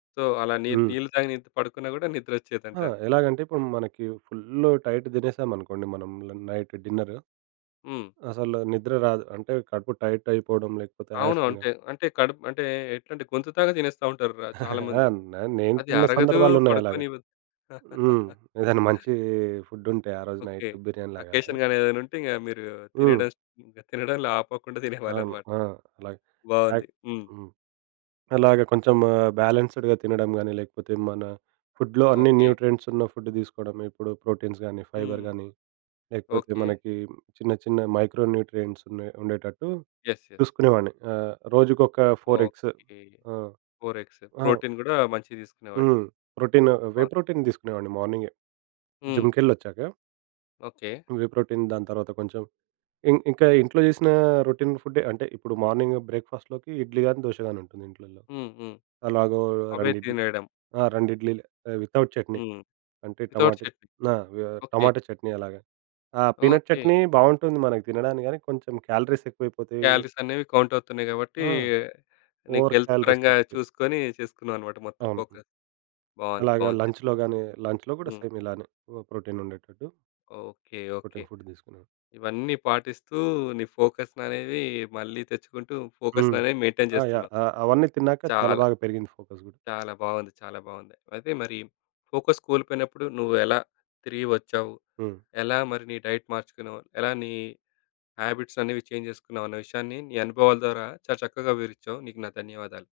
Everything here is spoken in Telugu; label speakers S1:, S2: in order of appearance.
S1: సో అలా నీ
S2: హ్మ్.
S1: నీళ్ళు తాగి ని పడుకున్నా కూడా
S2: ఆ!
S1: నిద్రొచ్చేదంటారు.
S2: ఎలాగంటే ఇప్పుడు మనకి ఫుల్ల్ టైట్ తినేసామనుకోండి మనం ల నైట్ డిన్నరు.
S1: హ్మ్.
S2: అసలు నిద్ర రాదు. అంటే కడుపు టైట్ అయిపోవడం లేకపోతే
S1: అవును.
S2: ఆయాసంగా
S1: అంటే అంటే కడుపు అంటే, ఎట్లంటే గొంతు తాగ తినేస్తా ఉంటారు చాలా
S2: ఆ!
S1: మంది.
S2: నా నేను
S1: అది
S2: తిన్న
S1: అరగదు.
S2: సందర్భాలు ఉన్నాయి అలాగా.
S1: పడుకోనివ్వదు.
S2: హ్మ్. ఏదైనా మంచి ఫుడ్ ఉంటే, ఆ రోజు నైట్
S1: ఓకే.
S2: బిర్యానీ లాగా అలాగా.
S1: అకేషన్‌ గాని ఏదైనా ఉంటే ఇంగ మీరు
S2: హ్మ్.
S1: తినడం స్ తినడంలో ఆపకుండా
S2: అవును.
S1: తినేవాళ్ళన్నమాట.
S2: ఆ! అలాగే.
S1: బావుంది.
S2: కాక్
S1: హ్మ్.
S2: హ్మ్. అలాగ కొంచెము ఆహ్, బ్యాలెన్స్‌డ్‌గా తినడం కానీ లేకపోతే మన ఫుడ్‌‌లో అన్ని
S1: ఓకే.
S2: న్యూట్రియంట్స్ ఉన్న ఫుడ్ తీసుకోవడం. ఇప్పుడు ప్రోటీన్స్ గానీ ఫైబర్
S1: హ్మ్.
S2: గానీ, లేకపోతే
S1: ఓకే.
S2: మనకి చిన్న చిన్న మైక్రో న్యూట్రియంట్స్ ఉన్నాయి ఉండేటట్టు
S1: యెస్. యెస్.
S2: చూసుకునేవాడిని. ఆహ్, రోజుకొక 4 ఎగ్స్.
S1: ఓకే.
S2: ఆ!
S1: 4 ఎగ్స్
S2: ఆ!
S1: ప్రోటీన్ గూడా మంచిగా తీసుకునేవాడివి.
S2: హ్మ్. ప్రోటీన్ వే ప్రోటీన్ తీసుకునేవాడిని మార్నింగే.
S1: హ్మ్.
S2: జిమ్‌‌కెళ్లి వచ్చాక.
S1: ఓకే.
S2: 2 వే ప్రోటీన్ దాని తర్వాత కొంచెం ఇం ఇంక ఇంట్లో జేసిన రొటీన్ ఫుడ్డే అంటే ఇప్పుడు మార్నింగ్ బ్రేక్ఫాస్ట్‌లోకి ఇడ్లీ గాని, దోశ గాని ఉంటుంది ఇంట్లల్లో.
S1: హ్మ్. హ్మ్.
S2: అలాగో
S1: అవే
S2: 2 ఇడ్లీ
S1: తినేయడం.
S2: ఆ! 2 ఇడ్లీలు ఆహ్, వితౌట్ చట్నీ
S1: హ్మ్.
S2: అంటే
S1: వితౌట్
S2: టమాట
S1: చెట్నీ.
S2: ఆ! వ
S1: ఓకే.
S2: టమాటా చట్నీ అలాగా ఆ! Peanut
S1: okay.
S2: చట్నీ బాగుంటుంది మనకు తినడానికి గానీ కొంచెం క్యాలరీస్ ఎక్కువైపోతాయి.
S1: క్యాలరీస్ అనేవి కౌంట్ అవుతున్నాయి. గాబట్టి
S2: ఆ!
S1: నీకు
S2: ఓవర్
S1: హెల్త్
S2: క్యాలరీస్
S1: పరంగా
S2: అయిపోతయి.
S1: చూసుకొని చేసుకున్నావన్నమాట మొత్తం
S2: అవును. హ్మ్,
S1: ఫోకస్. బావుంది.
S2: అలాగా
S1: బావుంది.
S2: లంచ్‌లో గాని, లంచ్‌లో కూడా
S1: హ్మ్.
S2: సేమ్ ఇలానే ఒ ప్రోటీన్ ఉండేటట్టు.
S1: ఓకే. ఓకే.
S2: ప్రోటీన్ ఫుడ్ తీసుకునే
S1: ఇవన్నీ పాటిస్తూ నీ ఫోకస్‌ననేది మళ్ళీ తెచ్చుకుంటూ
S2: హ్మ్.
S1: ఫోకస్‌ననేది మెయింటైన్
S2: ఆ! యాహ్!
S1: చేస్తున్నావు.
S2: ఆహ్, అవన్నీ తిన్నాక చాలా
S1: చాలా...
S2: బాగా పెరిగింది ఫోకస్ గూడా.
S1: చాలా బావుంది. చాలా బావుంది. అదే మరి ఫోకస్ కోల్పోయినప్పుడు నువ్వు ఎలా తిరిగి వచ్చావు,
S2: హ్మ్.
S1: ఎలా మరి నీ డైట్ మార్చుకున్నావు, ఎలా నీ హ్యాబిట్స్ అనేవి చేంజ్ చేసుకున్నావు అనే విషయాన్ని నీ అనుభవాల ద్వారా చాలా చక్కగా వివరిచ్చావు. నీకు నా ధన్యవాదాలు.